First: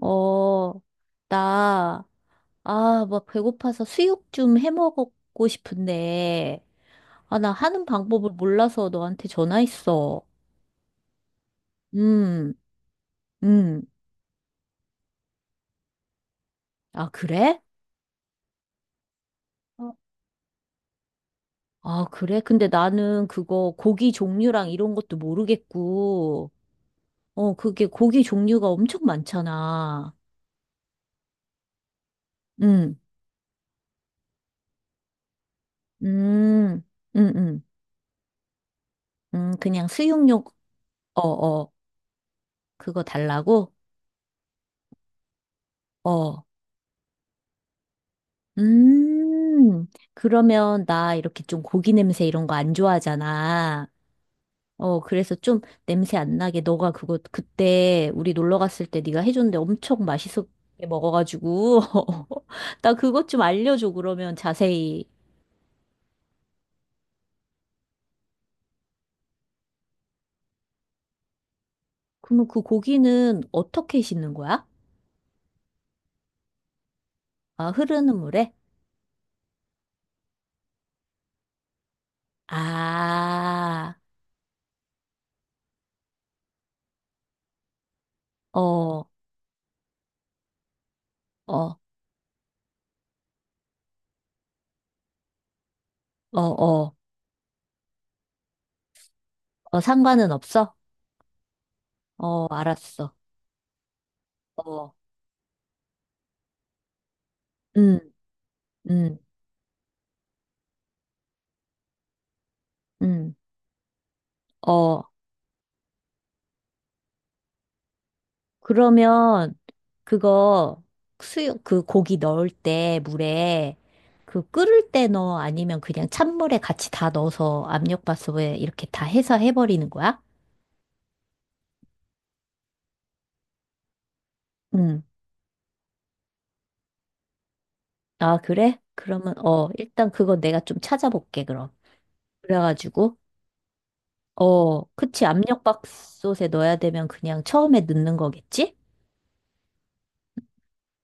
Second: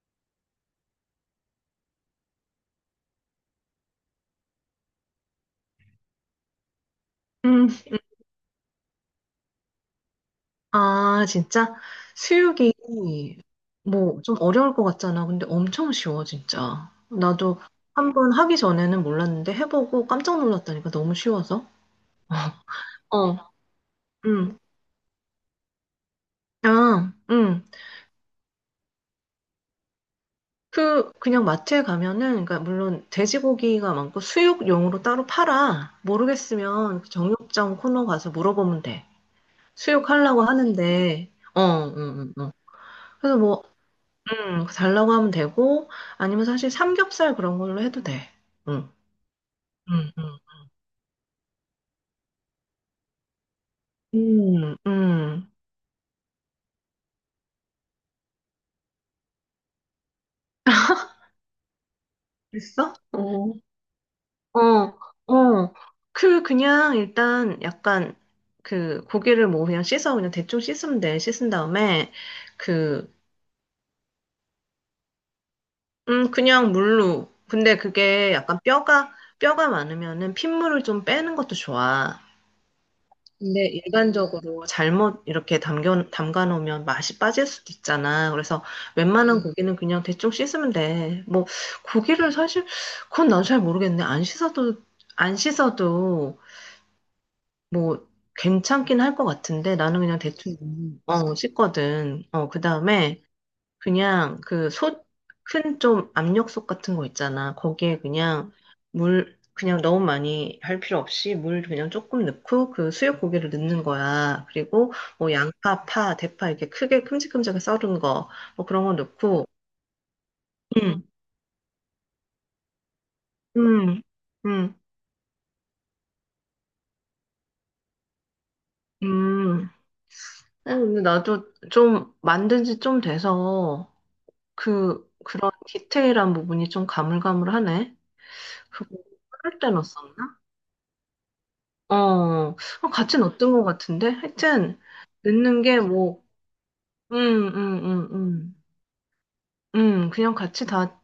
어, 나, 아, 막 배고파서 수육 좀 해 먹고 싶은데, 아, 나 음, 하는 방법을 몰라서 너한테 전화했어. 아, 진짜? 음, 수육이 음. 뭐 좀 어려울 것 같잖아. 근데 엄청 쉬워, 진짜. 아, 나도 그래? 한 번 하기 전에는 몰랐는데 어. 해보고 깜짝 놀랐다니까 너무 쉬워서. 아, 그래? 근데 나는 어, 그거 고기 음, 종류랑 이런 것도 모르겠고, 아, 어, 그게 고기 종류가 엄청 많잖아. 그냥 마트에 가면은, 그러니까 음, 물론 돼지고기가 많고 수육용으로 따로 팔아. 음, 모르겠으면 그 음, 음, 정육점 코너 가서 물어보면 돼. 그냥 수육하려고 수육용, 어, 하는데, 어, 어, 응, 응, 응. 그거 그래서 뭐, 달라고? 달라고 하면 되고, 어. 아니면 사실 삼겹살 그런 걸로 해도 돼. 응, 음, 응, 응. 그러면 나 이렇게 좀 고기 냄새 이런 거 안 좋아하잖아. 음, 어, 그래서 음. 좀 냄새 안 나게 너가 그거 그때 우리 놀러 갔을 때 네가 해줬는데 엄청 맛있게 먹어가지고 나 됐어? 그것 좀 어, 알려줘 그러면 어, 자세히. 어. 그냥 일단 약간 그 고기를 뭐 그냥 씻어, 그냥 대충 씻으면 돼. 씻은 다음에 그러면 그 그, 고기는 어떻게 씻는 거야? 그냥 물로. 아, 근데 흐르는 그게 물에? 약간 뼈가 많으면은 핏물을 좀 빼는 것도 좋아. 근데 아, 일반적으로 잘못 이렇게 담가 놓으면 맛이 빠질 수도 있잖아. 어, 그래서 어, 웬만한 음, 고기는 그냥 대충 씻으면 돼. 뭐, 어, 고기를 사실, 그건 난 잘 모르겠네. 안 씻어도 어, 뭐, 괜찮긴 할 것 같은데 나는 그냥 상관은 대충, 없어? 어, 씻거든. 어, 어, 그 알았어. 다음에 그냥 그 어, 솥, 큰 좀 압력솥 같은 거 있잖아. 거기에 음, 그냥 음, 물, 그냥 너무 많이 할 필요 없이 물 그냥 조금 넣고 그 수육 음. 고기를 넣는 거야. 그리고 어. 뭐 양파, 파, 대파 이렇게 크게 큼직큼직하게 썰은 거, 뭐 그런 거 넣고. 그러면 그거 음, 수육 그 고기 넣을 때 물에 음, 그 음, 끓을 때 넣어 아니면 그냥 찬물에 같이 다 넣어서 압력밥솥에 이렇게 다 해서 음. 해버리는 거야? 아니, 근데 나도 좀 만든 지 좀 돼서 응. 그런 디테일한 부분이 좀 가물가물하네. 아, 그래? 그거 그러면 끓을 어, 때 일단 그거 넣었었나? 내가 좀 찾아볼게, 그럼. 어, 어, 그래가지고 같이 넣었던 것 같은데? 하여튼, 어, 그치 넣는 게 뭐, 압력밥솥에 넣어야 되면 음, 그냥 처음에 음, 음, 넣는 음. 거겠지? 그냥 같이 다,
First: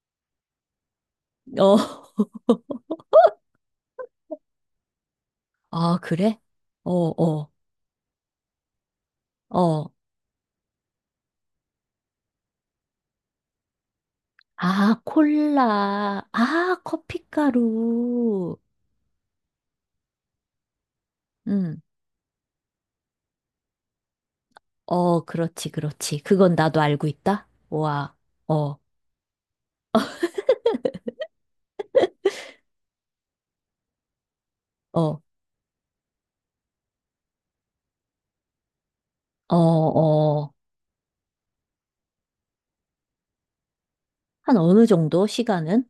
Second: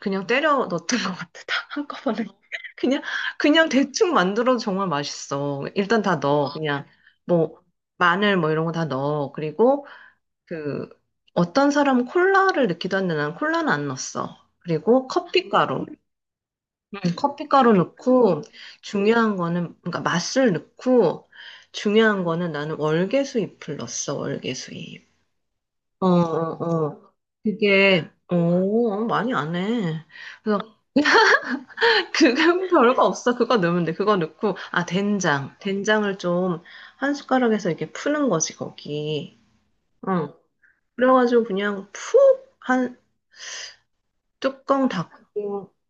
그냥 때려 넣었던 것 같아. 다 어. 한꺼번에. 그냥, 그냥 대충 만들어도 정말 맛있어. 아, 일단 다 그래? 넣어. 그냥, 어, 어, 뭐, 마늘 뭐 이런 거 다 넣어. 그리고, 어. 그, 어떤 사람은 콜라를 넣기도 하는데 난 콜라는 안 넣었어. 아, 그리고 커피가루. 콜라. 아, 커피가루 넣고 커피가루. 중요한 거는 그러니까 맛술 넣고 음. 중요한 거는 나는 월계수잎을 넣었어, 월계수잎. 어, 그렇지, 어, 그렇지. 그건 어, 나도 알고 어. 있다. 그게 와, 어, 오 많이 안 해. 그래서 그건 별거 없어. 그거 넣으면 돼. 그거 넣고 아 어, 된장을 좀 한 숟가락에서 이렇게 푸는 거지, 거기. 어, 어. 어. 그래가지고 그냥 푹 한 한 어느 뚜껑 정도 닫고 시간은?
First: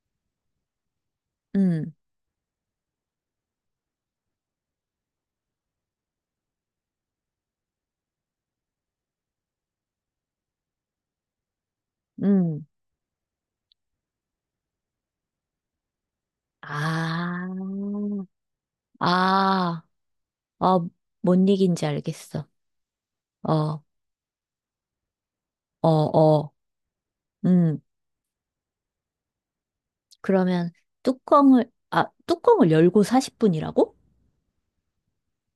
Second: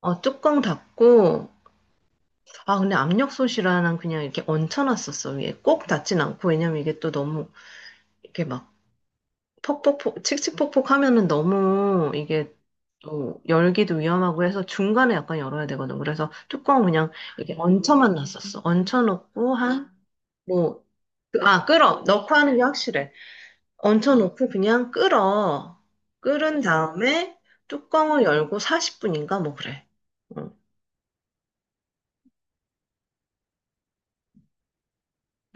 어 뚜껑 닫고 음, 아, 근데 압력솥이라 난 그냥 이렇게 얹혀놨었어, 위에. 꼭 닿진 않고, 왜냐면 이게 또 너무, 이렇게 막, 퍽퍽퍽, 칙칙폭폭 하면은 너무, 이게 음. 또, 열기도 위험하고 해서 중간에 약간 열어야 되거든. 그래서 뚜껑 그냥 아, 이렇게 얹혀만 놨었어. 얹혀놓고 아, 한, 뭐, 어, 뭔 아, 얘기인지 끓어. 넣고 알겠어. 하는 게 확실해. 어, 얹혀놓고 그냥 끓어. 어, 어. 끓은 다음에 음, 뚜껑을 열고 40분인가? 뭐 그래. 응, 그러면 뚜껑을, 아, 뚜껑을 열고 40분이라고?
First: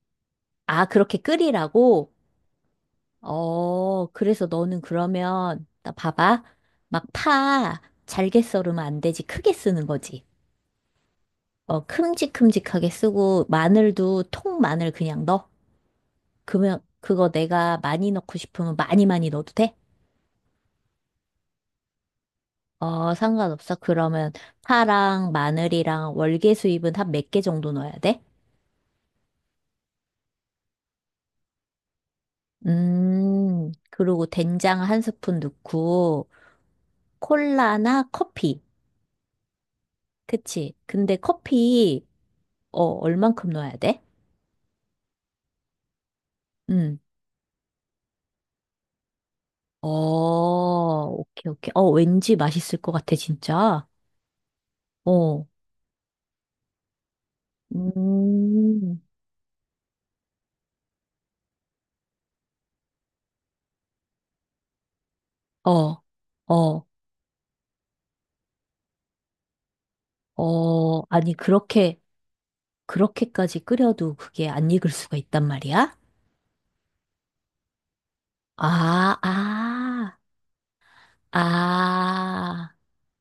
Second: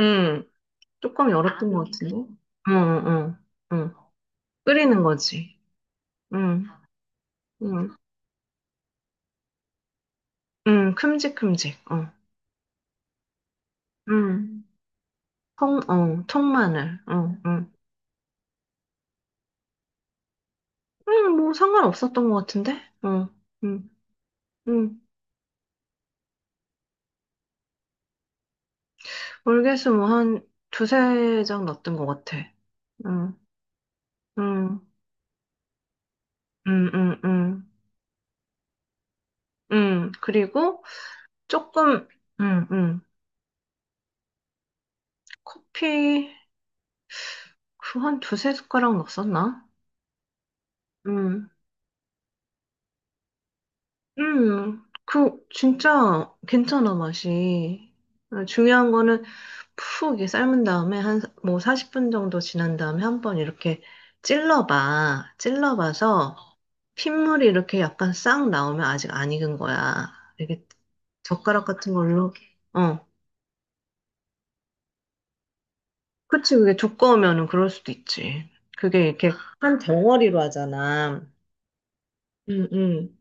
응. 아, 그렇게 뚜껑 열었던 것 끓이라고? 같은데? 응, 응, 응. 응. 어, 그래서 너는 끓이는 거지. 그러면, 나 봐봐. 응, 막 파, 응, 잘게 썰으면 안 되지. 크게 쓰는 거지. 응, 큼직큼직. 어, 어, 큼직큼직하게 쓰고 응, 마늘도 통 마늘 그냥 넣어. 통, 어, 그러면 통마늘. 그거 어, 응. 내가 많이 넣고 싶으면 많이 넣어도 돼? 응, 뭐 상관없었던 것 같은데? 어, 어, 상관없어. 응, 그러면 응. 파랑 마늘이랑 월계수잎은 한 몇 개 정도 넣어야 돼? 월계수 뭐한 두세 장 났던 것 같아. 응, 그리고 응, 된장 1 스푼 넣고 응, 응, 응. 콜라나 커피. 응, 그치? 그리고 근데 커피 조금, 응, 어, 응. 얼만큼 넣어야 돼? 커피, 음. 그 한 두세 숟가락 넣었었나? 어, 응. 오케이, 오케이. 어, 왠지 맛있을 것 같아, 진짜. 그, 어. 진짜 괜찮아, 맛이. 어, 중요한 음. 거는 푹 이렇게 삶은 다음에 한, 뭐 40분 정도 지난 다음에 한번 이렇게 찔러봐. 어, 찔러봐서 어, 핏물이 이렇게 약간 싹 나오면 아직 안 익은 거야. 이렇게 아니, 젓가락 같은 걸로. 어, 그렇게까지 끓여도 그게 안 익을 수가 있단 말이야? 그치, 그게 두꺼우면은 그럴 수도 있지. 그게 아, 이렇게 한 아, 덩어리로 하잖아. 응, 아, 응.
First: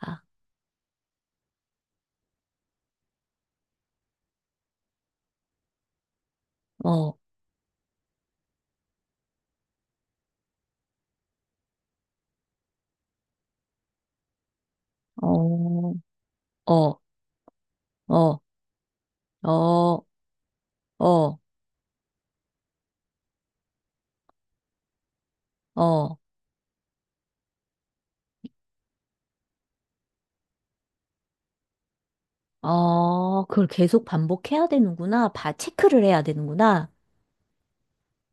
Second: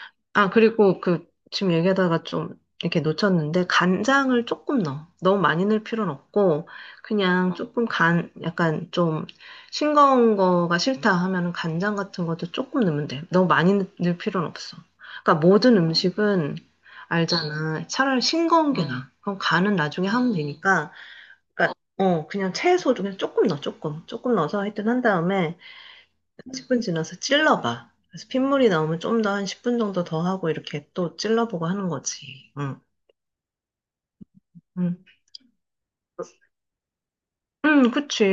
아, 아, 그리고 그, 지금 얘기하다가 좀 이렇게 놓쳤는데, 간장을 조금 넣어. 너무 많이 넣을 필요는 없고, 어, 그냥 조금 간, 약간 좀 싱거운 거가 싫다 하면은 간장 같은 것도 조금 넣으면 돼. 너무 많이 넣을 필요는 없어. 그러니까 모든 어, 음식은 어, 알잖아. 차라리 어, 싱거운 게 나아. 그럼 간은 어, 나중에 하면 되니까, 어, 그러니까, 어, 그냥 채소 중에 조금 넣어, 조금. 조금 넣어서 하여튼 한 다음에, 어, 10분 지나서 찔러봐. 그래서 핏물이 나오면 좀 더 한 10분 정도 더 하고 이렇게 또 찔러보고 하는 거지. 응, 그걸 계속 반복해야 응. 되는구나. 바, 체크를 해야 되는구나. 응, 그치.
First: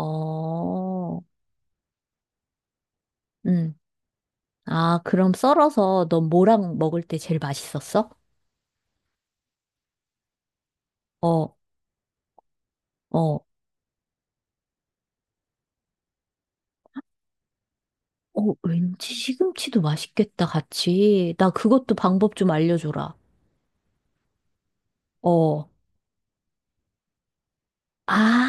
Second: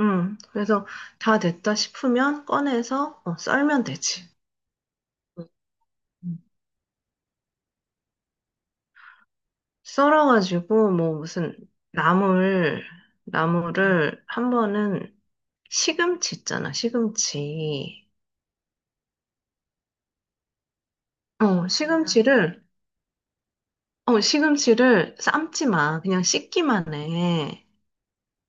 응. 그래서 다 됐다 싶으면 꺼내서 어, 음. 썰면 되지. 아, 그럼 썰어서 넌 응. 뭐랑 먹을 때 제일 맛있었어? 썰어가지고 뭐 어, 무슨 나물, 어, 나물을 한 번은 시금치 있잖아, 시금치. 어, 왠지 시금치도 맛있겠다, 같이. 나 어, 그것도 방법 좀 시금치를, 알려줘라. 어, 시금치를 삶지 어. 마. 그냥 씻기만 해.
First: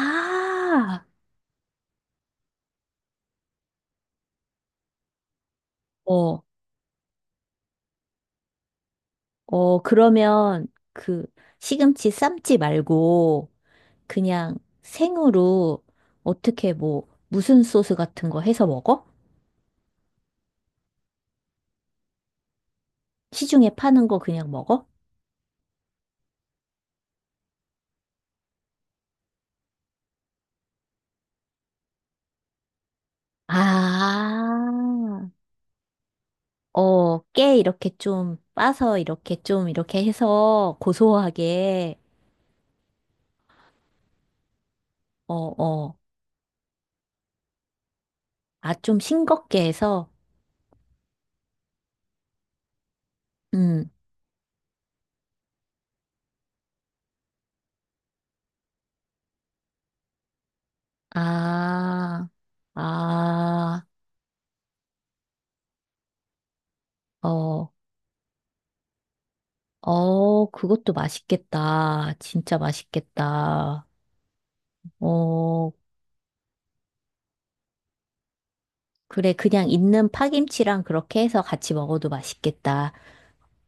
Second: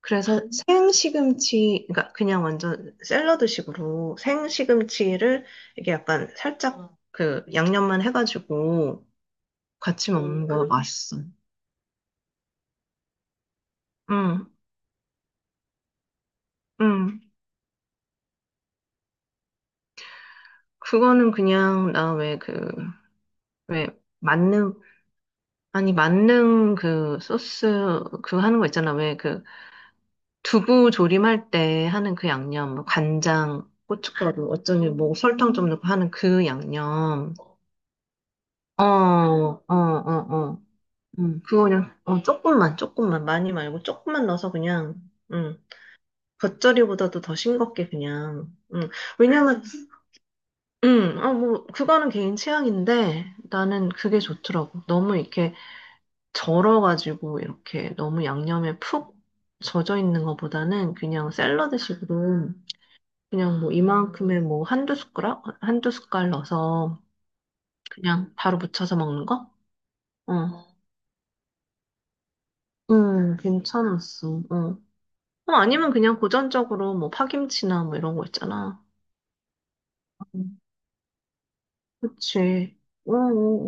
그래서 생시금치, 그러니까 그냥 완전 샐러드식으로 생시금치를 이게 약간 어, 살짝 어, 그 양념만 해가지고 같이 어, 먹는 거 그러면 맛있어. 그 시금치 삶지 말고 응, 그냥 생으로 어떻게 뭐 응. 무슨 소스 같은 거 해서 먹어? 그거는 그냥 나 왜 그, 시중에 왜 파는 거 그냥 만능, 먹어? 아니 만능 그 소스 그 하는 거 있잖아. 왜 그 두부 조림할 때 하는 그 양념, 뭐 간장, 고춧가루, 어쩌니 뭐 아, 설탕 좀 넣고 하는 그 어, 양념. 깨 이렇게 좀 어, 빠서 이렇게 어, 좀 아, 이렇게 어, 어. 해서 그거 그냥, 고소하게, 어, 조금만, 조금만, 많이 말고, 조금만 넣어서 그냥, 어, 음, 어, 겉절이보다도 더 싱겁게 그냥, 아, 좀 왜냐면, 싱겁게 해서 아, 뭐, 그거는 개인 취향인데, 나는 음, 그게 좋더라고. 너무 이렇게 절어가지고, 이렇게 너무 양념에 푹 젖어 있는 것보다는 그냥 아, 샐러드식으로, 그냥 뭐 아, 이만큼의 뭐 한두 숟가락? 한두 숟갈 넣어서 어, 그냥 바로 무쳐서 먹는 거? 어, 그것도 맛있겠다. 진짜 맛있겠다. 괜찮았어. 어. 어, 어, 아니면 그냥 고전적으로 뭐 파김치나 뭐 이런 거 있잖아. 그래, 그냥 있는 음. 파김치랑 그렇게 해서 같이 먹어도 그치. 맛있겠다.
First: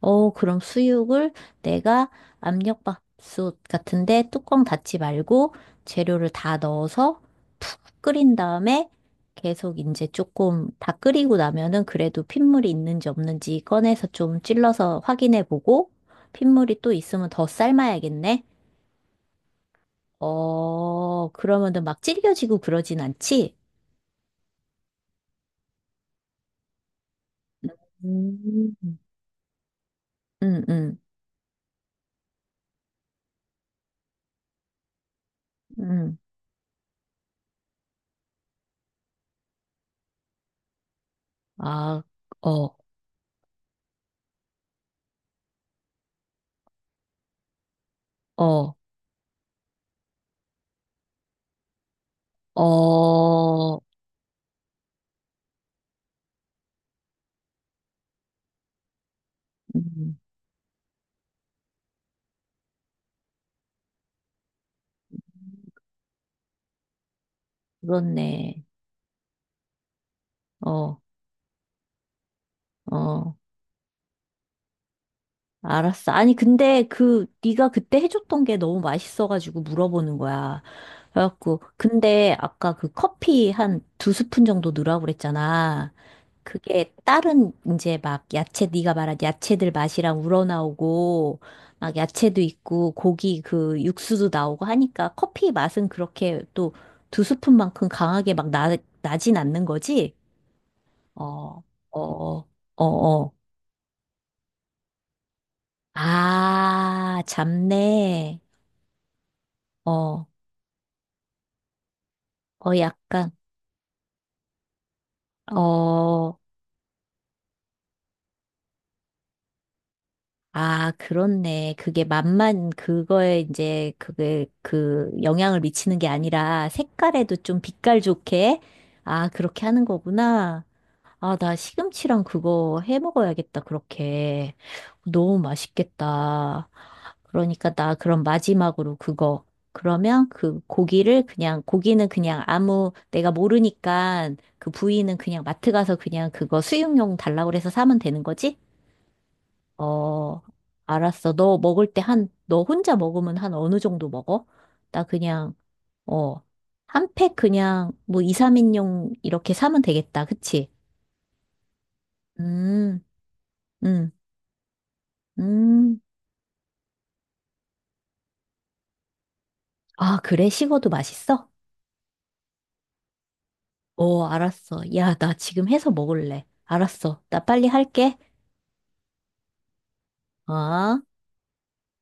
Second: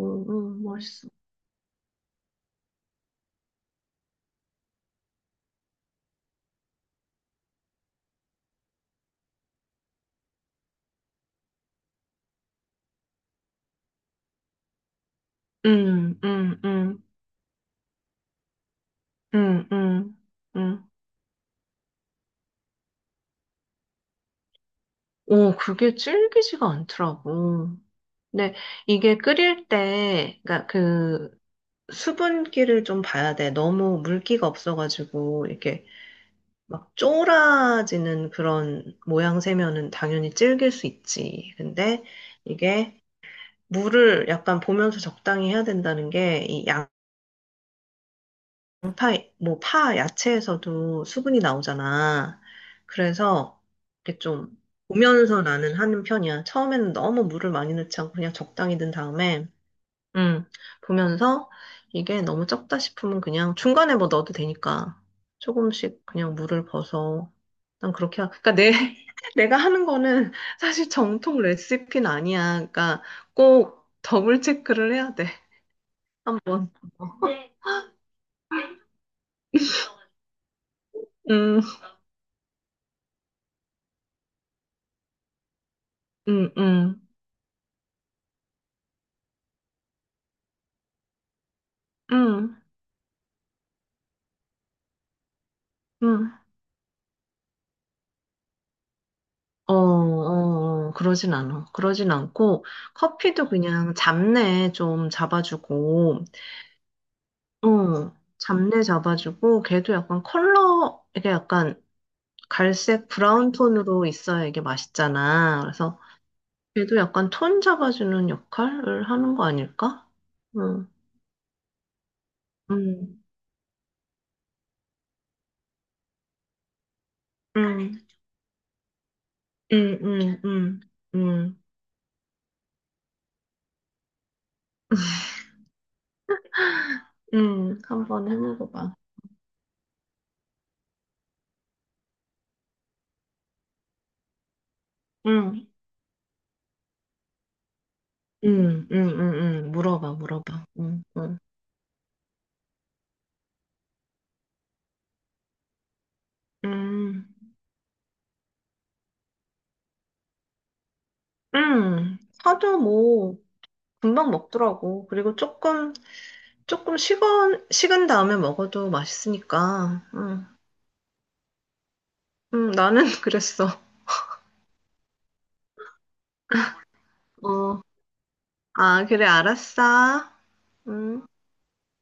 어, 그럼 맛있어. 수육을 내가 압력밥솥 같은데 뚜껑 닫지 말고 재료를 다 넣어서 푹 끓인 다음에 계속 이제 조금 다 끓이고 나면은 그래도 핏물이 있는지 없는지 꺼내서 좀 찔러서 확인해 보고 응, 응, 핏물이 또 응, 있으면 더 삶아야겠네. 응, 응, 응. 어, 그러면은 막 질겨지고 그러진 않지? 오, 그게 질기지가 않더라고. 근데 음, 이게 끓일 때, 음, 그러니까 음. 그 수분기를 좀 봐야 돼. 너무 물기가 없어가지고 이렇게 음. 막 쫄아지는 그런 모양새면은 당연히 질길 수 있지. 아, 근데 어, 이게 물을 약간 보면서 적당히 해야 된다는 게, 이 양파, 어, 뭐, 파, 야채에서도 수분이 나오잖아. 그래서, 어. 이렇게 좀, 보면서 나는 하는 편이야. 처음에는 너무 물을 많이 넣지 않고 그냥 적당히 넣은 다음에, 음. 음, 보면서 이게 너무 적다 싶으면 그냥 중간에 뭐 넣어도 되니까 조금씩 그냥 물을 벗어. 난 그렇게, 하, 그러니까 그렇네. 내, 내가 하는 거는 사실 어, 정통 레시피는 아니야. 그러니까 어. 꼭 더블 체크를 해야 돼. 알았어. 아니, 한 번. 근데 그, 네가 그때 해줬던 게 너무 맛있어가지고 물어보는 거야. 그래갖고, 음, 근데 아까 그 커피 한 2 스푼 정도 넣으라고 그랬잖아. 음, 그게 음, 다른 이제 막 야채, 네가 말한 야채들 맛이랑 우러나오고, 막 야채도 음, 있고, 고기 그 육수도 나오고 하니까 커피 맛은 음. 그렇게 또 2 스푼만큼 강하게 막 나, 나진 않는 어, 거지? 어, 어, 그러진 어, 않아. 어, 그러진 어, 않고, 어. 어. 커피도 그냥 잡내 좀 잡아주고, 아, 어, 잡내. 잡내 잡아주고, 걔도 약간 어, 컬러, 이게 약간 갈색 약간, 브라운 톤으로 있어야 이게 맛있잖아. 그래서 어, 걔도 약간 톤 잡아주는 역할을 하는 거 아닐까? 응, 아, 그렇네. 그게 맛만 응, 그거에 이제 그게 그 영향을 미치는 게 아니라 색깔에도 좀 응, 빛깔 좋게, 아, 그렇게 하는 응, 응, 거구나. 응, 아, 나 응, 시금치랑 그거 해 먹어야겠다, 그렇게. 너무 맛있겠다. 그러니까 응, 나 그럼 한번 마지막으로 해먹어봐. 그거. 그러면 그 고기를 그냥, 고기는 그냥 아무, 내가 모르니까 그 부위는 그냥 응. 마트 가서 그냥 그거 수육용 달라고 해서 사면 되는 거지? 응, 응, 응, 응. 물어봐, 어, 물어봐. 응, 알았어. 응. 너 먹을 때 한, 너 혼자 먹으면 한 어느 정도 먹어? 나 그냥, 어, 한 음, 팩 그냥 뭐 이삼 인용 이렇게 사면 되겠다. 그치? 사도 음, 뭐, 음. 금방 먹더라고. 그리고 조금, 음. 식은 다음에 먹어도 맛있으니까. 아, 응, 그래? 식어도 맛있어? 응, 나는 그랬어. 오, 알았어. 야, 나 지금 해서 먹을래. 알았어. 나 빨리 어, 할게. 아, 그래, 알았어. 어? 음.